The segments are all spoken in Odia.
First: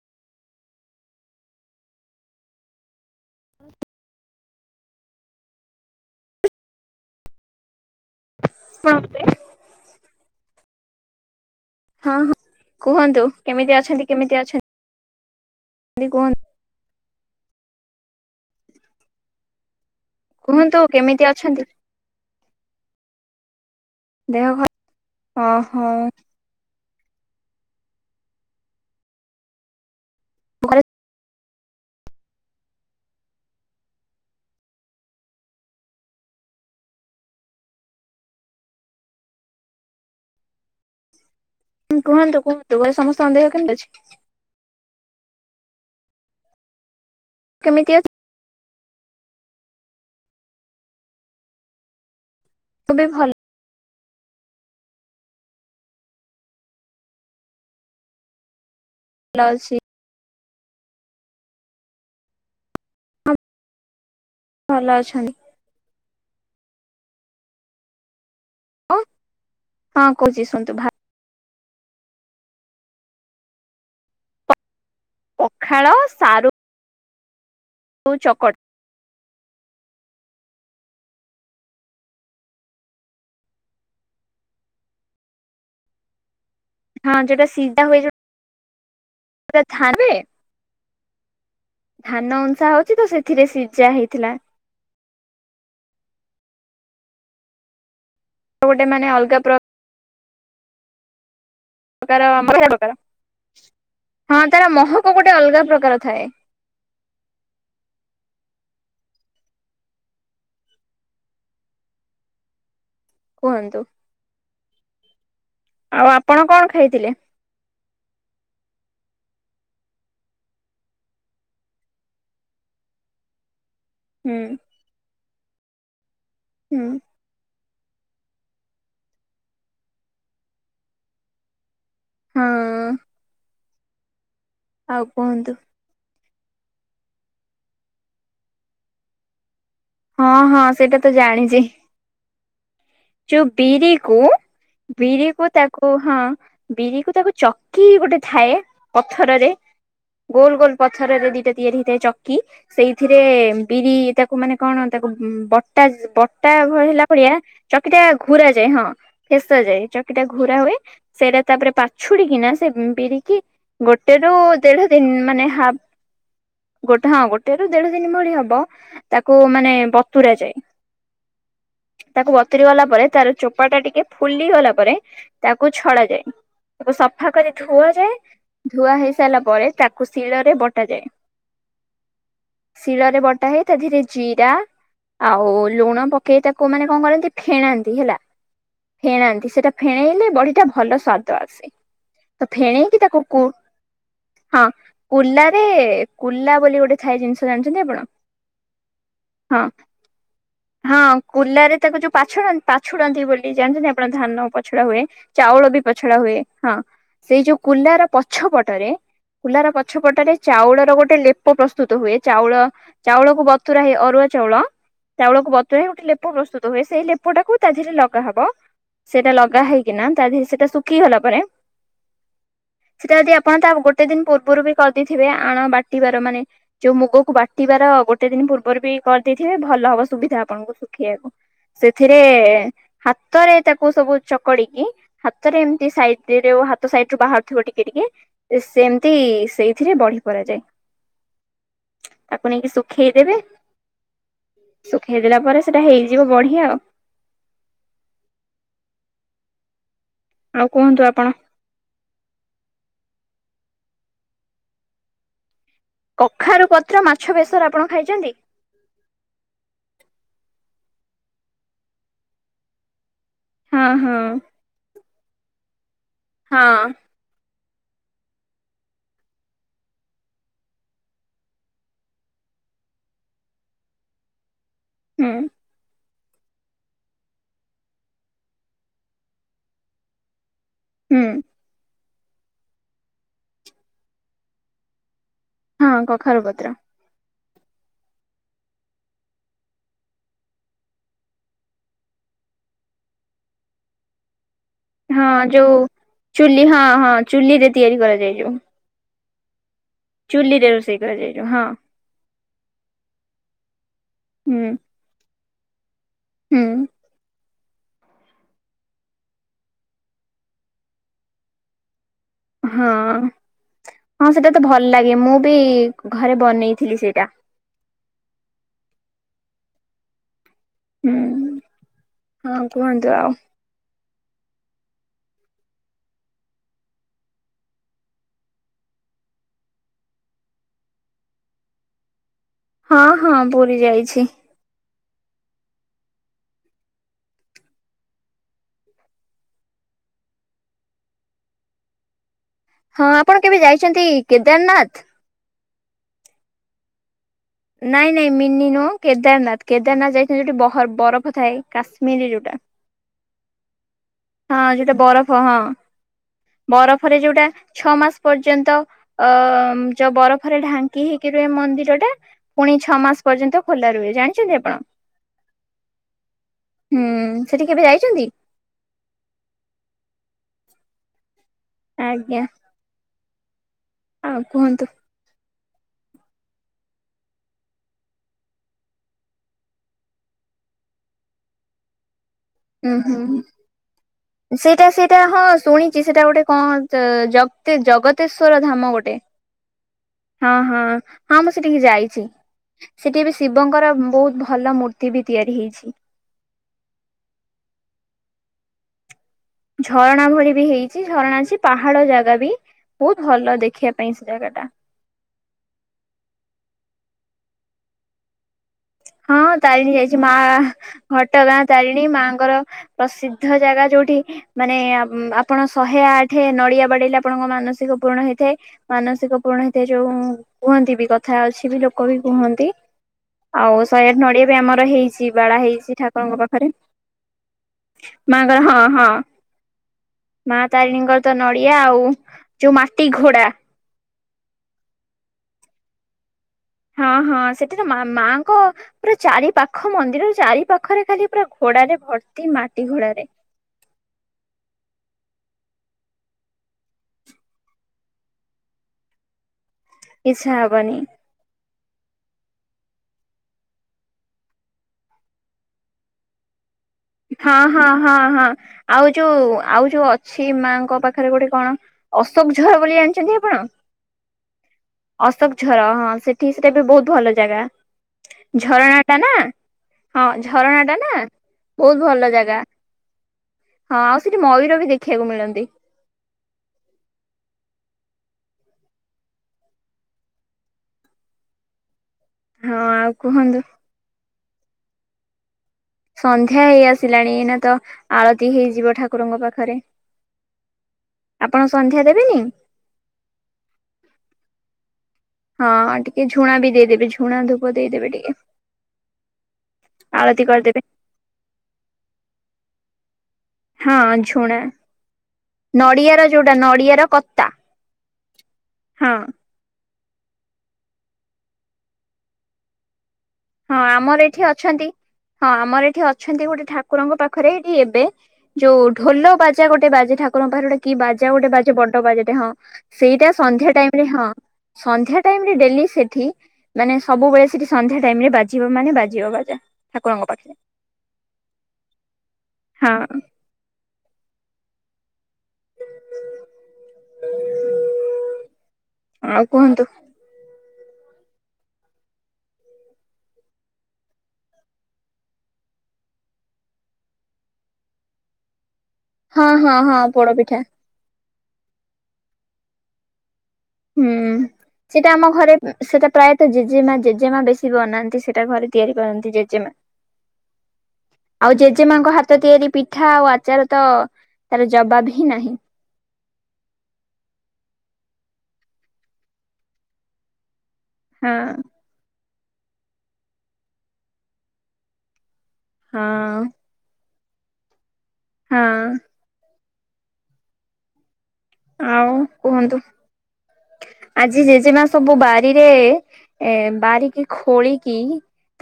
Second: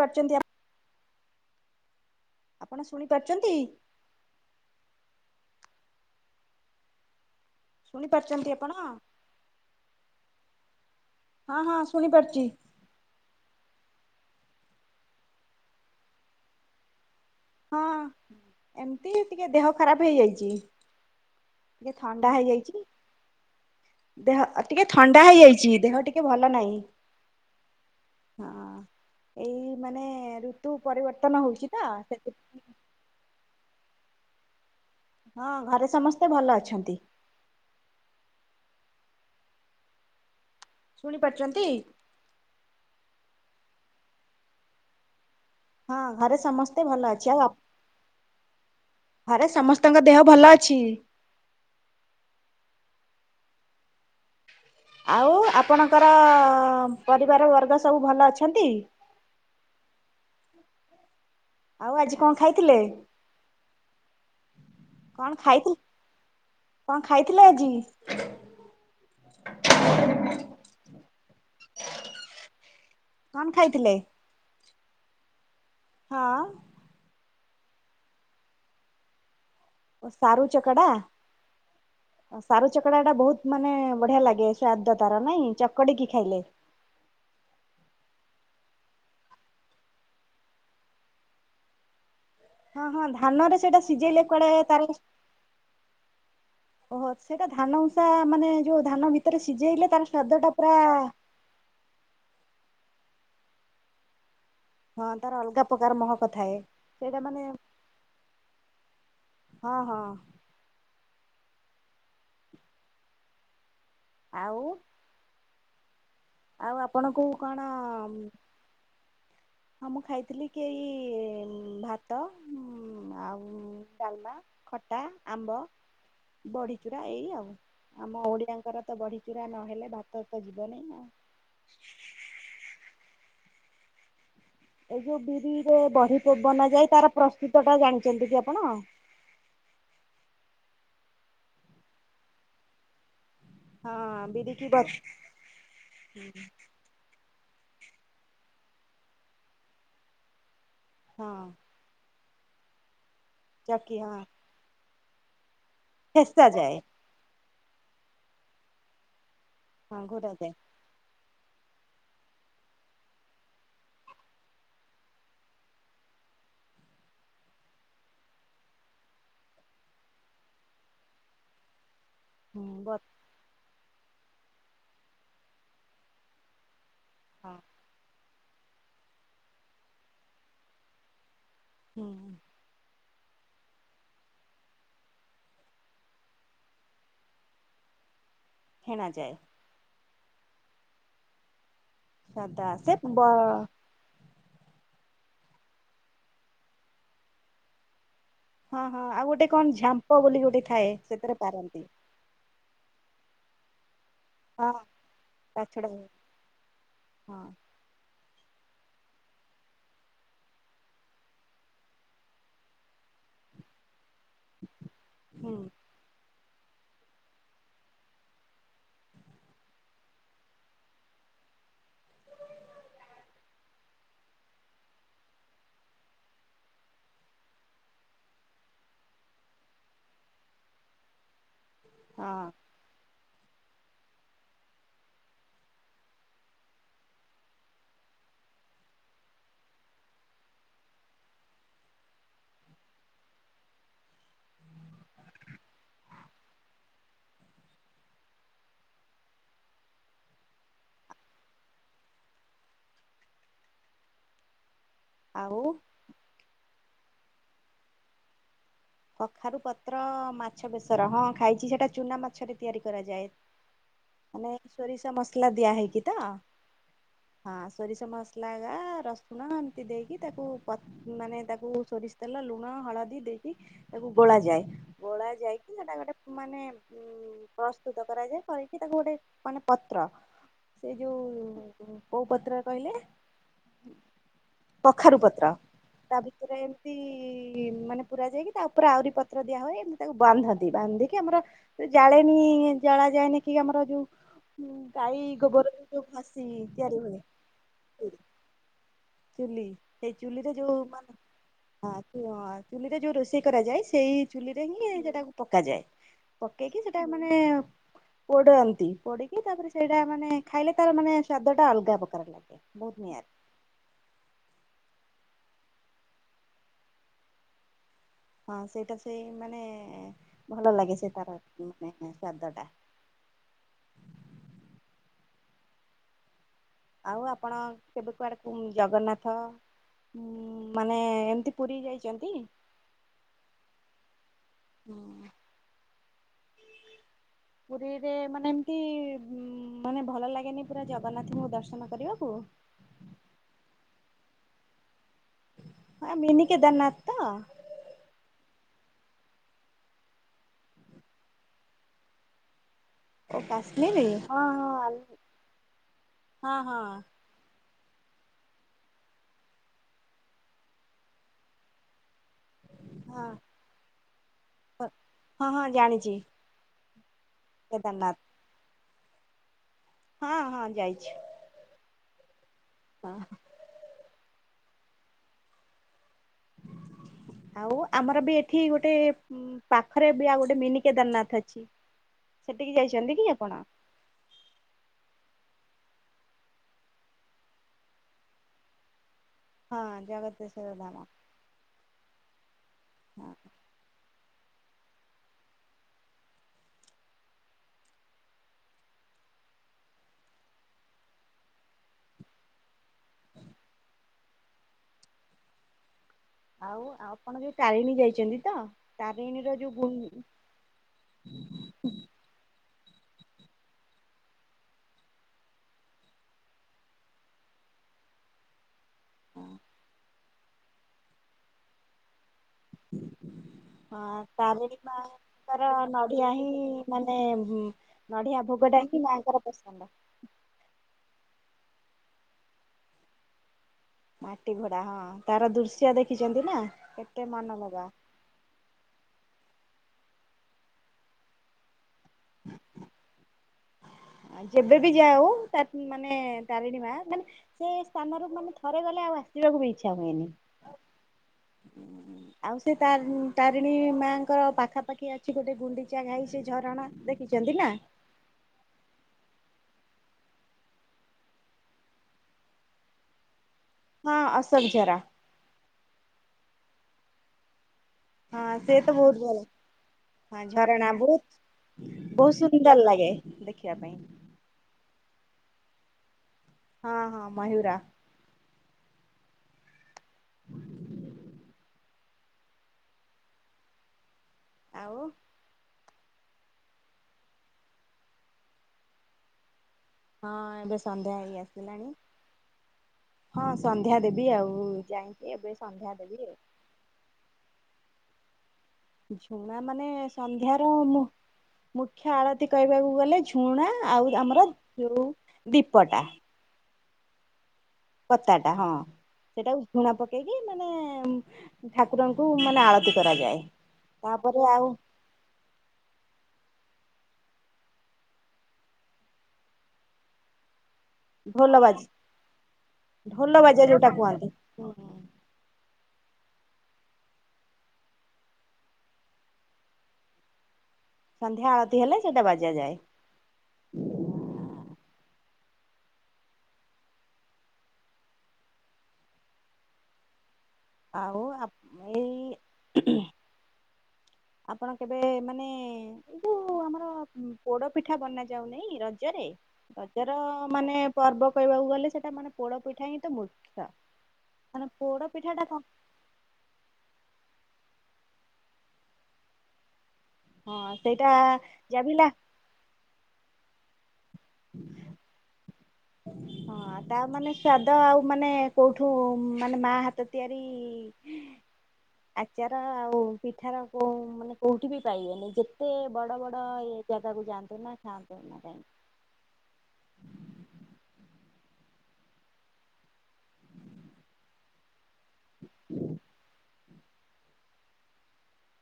କରିଛନ୍ତି ଆପ ଆପଣ ଶୁଣି ପାରୁଛନ୍ତି? ଶୁଣିପାରୁଛନ୍ତି ଆପଣ? ହଁ ହଁ ହଁ ଶୁଣିପାରୁଛି। କୁହନ୍ତୁ କେମିତି ଅଛନ୍ତି କେମିତି ଅଛନ୍ତି କୁହନ୍ତୁ। ହଁ ଏମତି ଟିକେ ଦେହ ଖରାପ ହେଇଯାଇଛି। କୁହନ୍ତୁ କେମିତି ଅଛନ୍ତି? ଟିକେ ଥଣ୍ଡା ହେଇଯାଇଛି। ଦେହ ଟିକେ ଥଣ୍ଡା ହେଇଯାଇଛି ଓହୋ ଦେହ ଟିକେ ଭଲ ନାହିଁ। ହଁ ଏଇ ମାନେ ଋତୁ ଘରେ ପରିବର୍ତ୍ତନ ହଉଛି ତ ସେଥି ହଁ ଘରେ ସମସ୍ତେ ଭଲ ଅଛନ୍ତି। ଶୁଣିପାରୁଛନ୍ତି? ହୁଁ କୁହନ୍ତୁ କୁହନ୍ତୁ ଘରେ ସମସ୍ତଙ୍କ ଦେହ କେମିତି ଅଛି? ହଁ ଘରେ ସମସ୍ତେ ଭଲ ଅଛି। ଆଉ ଆପ କେମିତି ଅ ଘରେ ସମସ୍ତଙ୍କ ଦେହ ଭଲ ଅଛି। ତୁମେ ଭଲ ଆଉ ଆପଣଙ୍କର ପରିବାର ବର୍ଗ ସବୁ ଭଲ ଅଛନ୍ତି? ଲ ଅଛି। ଆଉ ଆଜି କଣ ଖାଇଥିଲେ? ହଁ ଭଲ ଅଛନ୍ତି କଣ ଖାଇଥିଲ କଣ ଖାଇଥିଲେ ଆଜି? ହ ହଁ କହୁଛି ଶୁଣନ୍ତୁ ଭା କଣ ଖାଇଥିଲେ? ପଖାଳ ହଁ। ସାରୁ ରୁ ଚକଟା। ଓ ସାରୁ ଚକଡ଼ା? ସାରୁ ଚକଡ଼ା ଟା ବହୁତ ମାନେ ବଢିଆ ଲାଗେ ସ୍ଵାଦ ତାର ନାଇଁ ଚକଡ଼ିକି ଖାଇଲେ। ହଁ ଯୋଉଟା ସିଝା ହୁଏ ଯଉଟା ଥା ଉଁସା ହଁ ହଉଛି ତ ହଁ ସେଥିରେ ଧାନରେ ସେଇଟା ସିଝା ସିଝେଇଲେ ହେଇଥିଲା କୁଆଡେ ତାର ଓହୋ ସେଟା ଧାନ ଉଷା ମାନେ ଗୋଟେ ଯୋଉ ମାନେ ଧାନ ଅଲଗା ଭିତରେ ସିଝେଇଲେ ତାର ସ୍ୱାଦ ଟା ପୁରା ହଁ ତାର ମହକ ଗୋଟେ ଅଲଗା ପ୍ରକାର ଥାଏ। ସେଇଟା ମାନେ ହଁ ହଁ। କୁହନ୍ତୁ। ଆଉ ଆଉ ଆପଣ? କଣ ଆଉ ଖାଇଥିଲେ ଆପଣଙ୍କୁ କଣ ହଁ ମୁଁ ଖାଇଥିଲି କେହି ଭାତ ଆଉ ଡାଲମା ହୁଁ ଖଟା ଆମ୍ବ ହୁଁ ବଢ଼ିଚୁରା ଏଇ ଆଉ। ଆମ ଓଡିଆଙ୍କର ତ ବଢିଚୁରା ନହେଲେ ଭାତ ତ ଯିବନି ଆଉ। ହଁ। ଏଇ ଆଉ ଯୋଉ କୁହନ୍ତୁ ବିରିରେ ବଢି ବନା ଯାଏ ତାର ପ୍ରସ୍ତୁତ ଟା ଜାଣିଛନ୍ତି କି ଆପଣ? ହଁ ହଁ ସେଇଟା ତ ଜାଣିଛି। ଯୋଉ ବିରିକୁ ହଁ ବିରିକି ବ ବିରିକୁ ତାକୁ ହଁ ବିରିକୁ ତାକୁ ଚକି ଗୋଟେ ଥାଏ ପଥରରେ। ଗୋଲ ଗୋଲ ପଥରରେ ହଁ ଦିଟା ତିଆରି ହେଇଥାଏ ଚକି ସେଇଥିରେ ବିରି ଚକି ହଁ ତାକୁ ମାନେ କଣ ତାକୁ ବଟା ଫେସା ବଟା ଯାଏ ହେଲା ଭଳିଆ ଚକିଟା ଘୁରାଯାଏ ହଁ। ପେଶା ଯାଏ। ହଁ ଚକିଟା ଘୋରା ଯାଏ ଘୁରା ହୁଏ ସେଇଟା ତାପରେ ପାଛୁଡିକିନା ସେ ବିରିକି ଗୋଟେ ରୁ ଦେଢ ଦିନ ମାନେ ହ ଗୋଟେ ହଁ ଗୋଟେ ରୁ ଦେଢ ଦିନ ଭଳି ହବ, ତାକୁ ମାନେ ବତୁରା ଯାଏ। ତାକୁ ବତୁରି ହୁଁ ଗଲା ବ ପରେ, ତାର ଚୋପା ଟା ଟିକେ ଫୁଲି ଗଲା ପରେ, ତାକୁ ଛଡ଼ା ଯାଏ। ତାକୁ ସଫା ହଁ କରି ଧୁଆଯାଏ, ଧୁଆ ହେଇ ସାଇଲା ପରେ, ତାକୁ ଶିଳରେ ବଟାଯାଏ। ହୁଁ ହୁଁ। ଶିଳରେ ବଟା ହେଇ, ତା ଧରେ ଜିରା, ଆଉ ଲୁଣ ପକେଇ ତାକୁ ମାନେ କଅ କରନ୍ତି ଫେଣାନ୍ତି ହେଲା ଫେଣାଯାଏ ଫେଣାନ୍ତି ସେଟା ଫେଣେଇଲେ ବଢିଟା ଭଲ ସ୍ଵାଦ ଆସେ। ତ ସାଧା ସେ ଫେଣେଇକିି ବ ତାକୁ କୁ। ହଁ କୁଲାରେ, କୁଲା ବୋଲି ଗୋଟେ ଥାଏ ଜିନିଷ ଜାଣିଚନ୍ତି ଆପଣ? ହଁ ହଁ ଆଉ ଗୋଟେ ହଁ କଣ ଝାମ୍ପ ବୋଲି ଗୋଟେ ଥାଏ, ସେଥିରେ ପାରନ୍ତି। ପାଛୁଡ଼-ପାଛୁଡ଼ନ୍ତି ବୋଲି ଜାଣିଛନ୍ତି ଆପଣ? ଧାନ ହଁ ପାଛୁଡା ହୁଏ ତା ଚାଉଳ ବି ଛଡା ପଛୁଡା ହୁଏ, ହଁ ହଁ ସେଇ ଯୋଉ କୁଲାର ପଛ ପଟରେ କୁଲାର ପଛପଟରେ ଚାଉଳର ଗୋଟେ ଲେପ ପ୍ରସ୍ତୁତ ହୁଏ, ଚାଉଳ ଚାଉଳକୁ ବତୁରା ହେଇ ଅରୁଆ ଚାଉଳ, ହୁଁ ଚାଉଳକୁ ବତୁରହେଇ ଗୋଟେ ଲେପ ପ୍ରସ୍ତୁତ ହୁଏ ସେଇ ଲେପଟାକୁ ତା ଦେହରେ ଲଗା ହବ, ସେଇଟା ଲଗା ହେଇକିନା ତା ଦେହରେ ସେଇଟା ଶୁଖି ଗଲା ପରେ ସେଟା ଯଦି ଆପଣ ତା ଗୋଟେ ଦିନ ପୂର୍ବରୁ ବି କରିଦେଇଥିବେ, ଆଣ ବାଟିବାର ମାନେ ଯୋଉ ମୁଗକୁ ବାଟିବାର ଗୋଟେ ଦିନ ପୂର୍ବରୁ ବି କରିଦେଇଥିବେ, ଭଲ ହବ ସୁବିଧା ଆପଣଙ୍କୁ ଶୁଖେଇବାକୁ। ସେଥିରେ ହଁ ହାତରେ ତାକୁ ସବୁ ଚକଡିକି ହାତରେ ଏମିତି ସାଇଟରେ, ହାତ ସାଇଟ ରୁ ବାହାରୁଥିବ ଟିକେ ଟିକେ ସେମତି ସେଇଥିରେ ବଢି ପରା ଯାଏ। ତାକୁ ନେଇକି ଶୁଖେଇଦେବେ ଶୁଖେଇଦେଲା ପରେ ସେଟା ହେଇଯିବ ବଢି ଆଉ। ଆଉ କୁହନ୍ତୁ ଆପଣ। ଆଉ? କଖାରୁ ପତ୍ର ମାଛ ବେସର ଆପଣ ଖାଇଛନ୍ତି? କଖାରୁ ପତ୍ର ମାଛ ବେସର ହଁ ଖାଇଛି, ସେଟା ଚୁନା ମାଛରେ ତିଆରି କରାଯାଏ। ହଁ ହଁ। ମାନେ ସୋରିଷ ମସଲା ଦିଆ ହେଇକି ତ? ହଁ। ହଁ ସୋରିଷ ମସଲା ଗା ରସୁଣ ଏମତି ଦେଇକି ତାକୁ ପତ ମାନେ ତାକୁ ସୋରିଷ ତେଲ ଲୁଣ ହଳଦୀ ଦେଇକି ତାକୁ ଗୋଳାଯାଏ, ଗୋଳା ହୁଁ ଯାଇକି ସେଟା ଗୋଟେ ମାନେ ପ୍ରସ୍ତୁତ କରାଯାଏ କରିକି ତାକୁ ଗୋଟେ ମାନେ ପତ୍ର ସେ ହୁଁ ଯୋଉ କୋଉ ପତ୍ର କହିଲେ? କଖାରୁ ପତ୍ର। ହଁ ତା କଖାରୁ ଭିତରେ ପତ୍ର। ଏମତି ମାନେ ପୁରା ଯାଇକି ତା ଉପରେ ଆହୁରି ପତ୍ର ଦିଆ ହୁଏ, ଏମିତି ତାକୁ ବାନ୍ଧନ୍ତି। ବାନ୍ଧିକି ଆମର ଜାଳେଣି ଜଳା ଯାଏନି କି? ଆମର ଯୋଉ। ଗାଈ ଗୋବର ରୁ ଯୋଉ ଘଷି ଚୁଲି ହଁ ତିଆରି ହଁ ହୁଏ? ଚୁଲିରେ ତିଆରି କରାଯାଏ ଯୋଉ ଚୁଲି, ସେଇ ଚୁଲିରେ ଯୋଉ ରୋଷେଇ ମାନେ କରାଯାଏ ଯୋଉ ହଁ ହଁ ଚୁଲିରେ ଯୋଉ ରୋଷେଇ କରାଯାଏ, ସେଇ ଚୁଲିରେ ହୁଁ ହିଁ ସେଟାକୁ ପକାଯାଏ। ହୁଁ ପକେଇକି ସେଟା ମାନେ ପୋଡନ୍ତି, ପୋଡିକି ତାପରେ ସେଇଟା ମାନେ ଖାଇଲେ ତାର ମାନେ ସ୍ଵାଦ ଟା ଅଲଗା ପ୍ରକାର ଲାଗେ। ବହୁତ ହଁ-ଅଁ ନିଆରା ହଁ ସେଇଟା ତ ଭଲ ଲାଗେ, ମୁଁ ବି ଘରେ ବନେଇଥିଲି ସେଇଟା। ହଁ ସେଇଟା ସେଇ ମାନେ ଭଲ ଲାଗେ ସେ ହୁଁ ତାର ମାନେ ସ୍ଵାଦ ହଁ ଟା। କୁହନ୍ତୁ ଆଉ। ଆଉ ଆପଣ କେବେ କୁଆଡ଼େକୁ ଜଗନ୍ନାଥ? ହୁଁ ମାନେ ଏମତି ପୁରୀ ଯାଇଚନ୍ତି? ହଁ ହଁ ପୁରୀ ଯାଇଛି। ହଁ ଅଁ। ପୁରୀରେ ମାନେ ଏମତି, ମାନେ ଭଲ ଲାଗେନି ପୁରା ଜଗନ୍ନାଥଙ୍କୁ ଦର୍ଶନ କରିବାକୁ? ହଁ ଆପଣ କେବେ ଯାଇଛନ୍ତି କେଦାରନାଥ? ଅଁ ମିନି କେଦାରନାଥତ? ନାଇଁ ନାଇଁ ମିନି ନୁହଁ କେଦାରନାଥ କେଦାରନାଥ ଯାଇଥାନ୍ତି ଯୋଉଠି ବରଫ ଥାଏ କାଶ୍ମୀରୀ ଯୋଉଟା। ହଁ ଯୋଉଟା ବରଫ ହଁ ହଁ ହଁ ବରଫରେ ଯୋଉଟା ଛଅ ମାସ ପର୍ଯ୍ୟନ୍ତ ଅ ଯୋଉ ବରଫରେ ଢାଙ୍କି ହେଇକି ରୁହେ ମନ୍ଦିରଟା ପୁଣି ଛଅ ହଁ ମାସ ପର୍ଯ୍ୟନ୍ତ ଖୋଲା ରୁହେ ଜାଣିଛନ୍ତି ଆପଣ? ହଁ ହଁ ଜାଣିଛି ହୁଁ ସେଠି କେବେ କେଦାରନାଥ ଯାଇଚନ୍ତି? ହଁ ହଁ ଯାଇଚି। ଆଜ୍ଞା। ହଁ। ଆଉ କୁହନ୍ତୁ? ଆଉ ଆମରବି ଏଠି ଗୋଟେ ପାଖରେବି ଆଉ ଗୋଟେ ମିନି କେଦାରନାଥ ଅଛି। ସେଠିକି ଉଁ ଯାଇଛନ୍ତି କି ହୁଁ। [inaudible] ସେଇଟା ସେଇଟା ହଁ ଶୁଣିଚି ସେଇଟା ଗୋଟେ କଣ ଜଗ ଜଗତେଶ୍ଵର ଧାମ ଗୋଟେ। ହଁ ହଁ ଜଗତେଶ୍ଵର ହଁ ଧାମ ହଁ ମୁଁ ସେଠିକି ଯାଇଚି ହଁ ସେଠିବି ଶିବଙ୍କର ବହୁତ୍ ଭ ଭଲ ମୂର୍ତ୍ତିବି ତିଆରି ହେଇଚି। ଝରଣା ଭଳିବି ହେଇଚି ଝରଣା ଅଛି ପାହାଡ଼ ଜାଗାବି ବହୁତ୍ ଭଲ ଦେଖିବା ପାଇଁ ସେଜାଗାଟା। ଆଉ ଆଉ ଆପଣବି ତାରିଣୀ ଯାଇଚନ୍ତିତ? ହଁ ତାରିଣୀ ଯାଇଚି ମା ଘଟଗାଁ ତାରିଣୀ ମାଙ୍କର ପ୍ରସିଦ୍ଧ ଜାଗା ଯୋଉଠି ମାନେ ଆପଣ ଶହେ ଆଠ ନଡ଼ିଆ ବାଡ଼େଇଲେ ଆପଣଙ୍କ ମାନସିକ ପୂରଣ ହେଇଥାଏ। ମାନସିକ ପୁରଣା ହେଇଥାଏ ଯୋଉ କୁହନ୍ତିବି କଥାରେ ଅଛିବି ଲୋକବି କୁହ [inaudible] ହଁ ତାରିଣୀ ଆମର ହେଇଛି ବାଡା ମାଙ୍କର ହେଇଛି ଠାକୁରଙ୍କ ନଡ଼ିଆହିଁ ପାଖରେ ମାନେ ନଡ଼ିଆ ମାଙ୍କର ହଁ ଭୋଗଟାହିଁ ହଁ। ମାଁଙ୍କର ପସନ୍ଦ। ମା ତାରିଣୀଙ୍କରତ ନଡ଼ିଆ ଆଉ ଯୋଉ ମାଟି ଘୋଡା। ମାଟି ଘୋଡ଼ା ହଁ ତାର ଦୃଶ୍ୟ ଦେଖିଚନ୍ତିନା? ହଁ ହଁ ସେଠିତ ମା ମାଙ୍କ ପୁରା ଚାରି ପାଖ ମନ୍ଦିର ଚାରି ପାଖରେ ଖାଲି ପୁରା ଘୋଡ଼ାରେ ଭର୍ତ୍ତି ମାଟି ଗୋଡ଼ରେ। ଆଉ ଯେବେବି ଯାଉ ତାରି ମାନେ ତାରିଣୀ ମା ମାନେ ସେ ସ୍ଥାନରୁ ମାନେ ଥରେ ଗଲେ ଆଉ ଆସିବାକୁବି ଇଚ୍ଛା ହୁଏନି ଇଚ୍ଛା ହବନି। ହୁଁ। ଆଉସେ ତାରି ତାରିଣୀ ମାଙ୍କର ପାଖାପାଖି ଅଛି ଗୋଟେ ଗୁଣ୍ଡିଚା ଘାଇ ସେଝରଣା ଦେଖ ହଁ ହଁ ହଁ ହଁ ଆଉ ଯୋଉ ଆଉ ଯୋଉ ଅଛି ମାଁଙ୍କ ପାଖରେ ଗୋଟେ କଣ ଅଶୋକ ଝର ବୋଲି ଜାଣିଚନ୍ତି ଆପଣ? ହଁ ଆସୋକ ଝରା। ଅଶୋକ ଝର ହଁ ସେଠି ସେଟାବି ବହୁତ୍ ଭଲ ଜାଗା। ହଁ ସେତ ଝରଣା ଟା ବହୁତ୍ ନା ଭଲ ହଁ ଝରଣା ବହୁତ୍ ବହୁତ ଭଲ ବହୁତ୍ ଜାଗା ସୁନ୍ଦର ଲାଗେ ଦେଖିବା ପାଇଁ। ହଁ ଆଉ ସେଠି ମୟୂରବି ଦେଖିବାକୁ ମିଳନ୍ତି। ହଁ ହଁ ମୟୁର। [inaudible] ହଁ ଆଉ କୁହନ୍ତୁ? ଆଉ? ସନ୍ଧ୍ୟା ହେଇ ଆସିଲାଣି ଏଇନାତ ଆଳତି ହେଇଯିବ ଠାକୁରଙ୍କ ପାଖରେ। ହଁ ଏବେ ସନ୍ଧ୍ୟା ହେଇ ଆପଣ ଆସିଲାଣି। ସନ୍ଧ୍ୟା ଦେବେନି? ହଁ ସନ୍ଧ୍ୟା ଦେବି ଆଉ ଯାଏ ହଁ ଟିକେ ଝୁଣାବି ଦେଇଦେବେ ଝୁଣା ଧୂପ ଦେଇଦେବେ ଟିକେ। ଝୁଣା ମାନେ ଆଳତି ସନ୍ଧ୍ୟାର କରିଦେବେ। ମୁ ମୁଖ୍ୟ ଆଳତି କହିବାକୁ ଗଲେ ଝୁ ଝୁଣା ଆଉ ହଁ ଆମର ଝୁଣା ଯୋଉ ଦୀପଟା ନଡିଆର ଯୋଉଟା ନଡ଼ିଆର କତା କତାଟା ହଁ ସେଇଟାକୁ ଲୁଣ ପକେଇକି ମାନେ ଠାକୁରଙ୍କୁ ମାନେ ଆଳତି କରାଯାଏ। ହଁ ଆମର ତାପରେ ଏଠି ଆଉ ଅଛନ୍ତି ହଁ ଆମର ଏଠି ଅଛନ୍ତି ଗୋଟେ ଠାକୁରଙ୍କ ପାଖରେ ଏଠି ଏବେ ଯୋଉ ଢୋଲ ବାଜା ଗୋଟେ ବାଜେ ଠାକୁଙ୍କ ପାଖରେ ଗୋଟେ କି ବାଜା ଗୋଟେ ଢୋଲ ବାଜା ବାଜି ବଡ ବାଜାଟରେ ହଁ ସେଇଟା ଢୋଲ ବାଜା ସନ୍ଧ୍ୟା ଯୋଉଟା ଟାଇମ ରେ ହଁ କୁହନ୍ତି ସନ୍ଧ୍ୟା ଟାଇମରେ ଡେଲି ସେଠି ମାନେ ସବୁବେଳେ ସିଠି ସନ୍ଧ୍ୟା ଟାଇମରେ ବାଜିବ ମାନେ ବାଜିବ ବାଜା ଠାକୁରଙ୍କ ପାଖରେ ସନ୍ଧ୍ୟା ଆଳତି ହେଲେ ସେଇଟା ବାଜା ଯାଏ। ହଁ। ଆଉ କୁହନ୍ତୁ? ଆଉ ଆପ ଏଇ ଆପଣ କେବେ ମାନେ ଏଇ ଯୋଉ ଆମର ପୋଡ ପିଠା ବନା ଯାଉନାଇଁ ରଜ ଜରେ ହଁ ହଁ ହଁ ରଜର ପୋଡପିଠା ମାନେ ପର୍ବ କହିବାକୁ ଗଲେ ସେଟା ମାନେ ପୋଡ ପିଠା ହିଁ ତ ମୁଖ୍ୟ। ହୁଁ ମାନେ ପୋଡ ସେଇଟା ଆମ ପିଠା ଟା ଘରେ କଣ ସେଇଟା ପ୍ରାୟତଃ ଜେଜେମା ଜେଜେମା ବେଶୀ ବନାନ୍ତି ସେଇଟା ଘରେ ତିଆରି କରନ୍ତି ଜେଜେମା। ହଁ ସେଇଟା ଆଉ ଯା ଭିଲା ଜେଜେମାଙ୍କ ହାତ ତିଆରି ପିଠା ଆଉ ଆଚାର ତ ତାର ଜବାବ ହିଁ ନାହିଁ। ହଁ। ହଁ ତା ମାନେ ସ୍ଵାଦ ଆଉ ମାନେ କୋଉଠୁ ମାନେ ମା ହାତ ତିଆରି ହଁ। ଆଚାର ଆଉ ପିଠାର କୋଉ ମାନେ କୋଉଠି ବି ପାଇବେନି ଯେତେ ବଡ ହଁ ବଡ଼ ଇଏ ଜାଗାକୁ ଯାଆନ୍ତୁ ନା ଖାଆନ୍ତୁ ନା କାଇଁକି। ହଁ ଆଉ କୁହନ୍ତୁ? ଆଜି ଜେଜେମାସ ସବୁ ବାରିରେ ଏ ବାରିକି ଖୋଳିକି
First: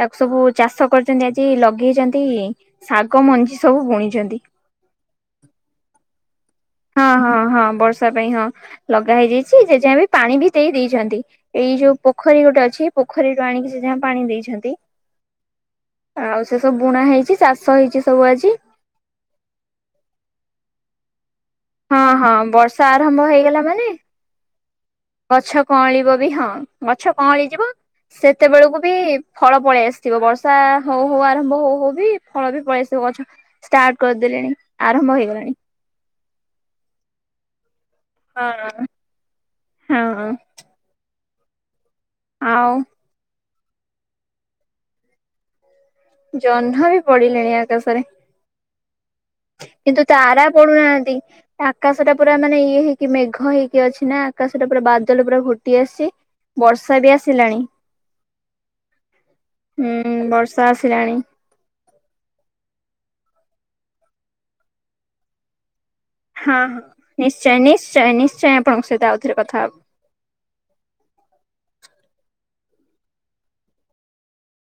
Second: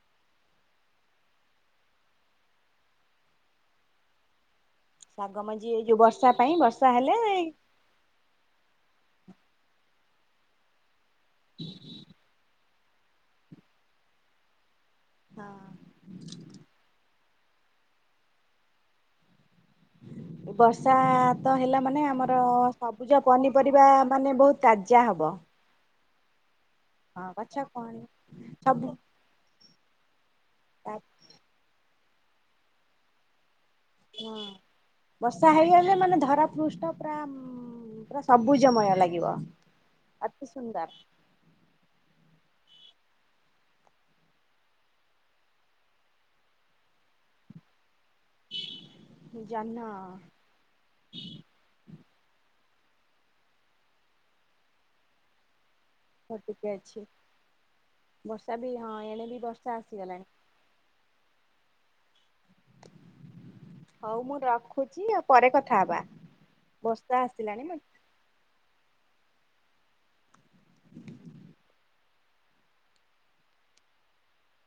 ତାକୁ ସବୁ ଚାଷ କରିଛନ୍ତି ଆଜି ଲଗେଇଛନ୍ତି ଶାଗ ମଞ୍ଜି ସବୁ ବୁଣିଛନ୍ତି। ଶାଗ ମଞ୍ଜି ଏଇ ଯୋଉ ବର୍ଷା ପାଇଁ ବର୍ଷ ହଁ ହଁ ହଁ ବର୍ଷା ପାଇଁ ହଁ ଲଗା ହେଇଯାଇଛି ଜେଜେମା ବି ପାଣି ବି ଦେଇ ଦେଇଛନ୍ତି। ଏଇ ଯୋଉ ପୋଖରୀ ଗୋଟେ ଅଛି ପୋଖରୀରୁ ଆଣିକି ସେ ଯାହା ପାଣି ଦେଇଛନ୍ତି। ହଁ। ଆଉ ସେ ସବୁ ବୁଣା ହେଇଛି ଚାଷ ହେଇଛି ସବୁ ଆଜି। ବର୍ଷା ତ ହେଲା ମାନେ ହଁ ହଁ ଆମର ବର୍ଷା ଆରମ୍ଭ ସବୁଜ ହେଇଗଲା ପନିପରିବା ମାନେ ବହୁତ ତାଜା ହବ। କଁଳିବ ବି ହଁ ଗଛ ହଁ କଁଳି ଯିବ କଣ ସେତେବେଳକୁ ସବୁ ବି ଫଳ ପଳେଇ ଆସିଥିବ ବର୍ଷା ହଉ ହଉ ଆରମ୍ଭ ହଉ ହଉ ବି ଫଳ ବି ପଳେଇ ଆସିଥିବ ଗଛ ଷ୍ଟାର୍ଟ ହଁ କରିଦେଲେଣି ଆରମ୍ଭ ବର୍ଷା ହେଇଗଲାଣି। ହେଇଗଲେ ମାନେ ଧରା ପୃଷ୍ଟ ପୁରା ଉଁ ପୁରା ହଁ ସବୁଜମୟ ଲାଗିବ ହଁ ଅତି ସୁନ୍ଦର। ଆଉ ଜହ୍ନ ବି ପଡିଲେଣି ଆକାଶରେ। ଜହ୍ନ କିନ୍ତୁ ତାରା ପଡୁନାହାନ୍ତି। ଆକାଶଟା ପୁରା ମାନେ ଇଏ ହେଇକି ମେଘ ହେଇକି ଅଛି ନା ଆକାଶଟା ପୁରା ବାଦଲ ପୁରା ଘୋଟି ଆସିଛି। ଆଉ ଟିକେ ବର୍ଷା ଅଛି, ବି ଆସିଲାଣି ବର୍ଷା ବି ହଁ ଏଣେ ବି ବର୍ଷା ଆସିଗଲାଣି। ର୍ଷା ଆସିଲାଣି ହଉ ମୁଁ ରଖୁଛି ଆଉ ପରେ କଥା ହବା। ହଁ ବର୍ଷା ହଁ ନିଶ୍ଚୟ ଆସିଲାଣି ମୁଁ ନିଶ୍ଚୟ ନିଶ୍ଚୟ ଆପଣଙ୍କ ସହିତ ଆଉ ଥରେ କଥା ହବୁ।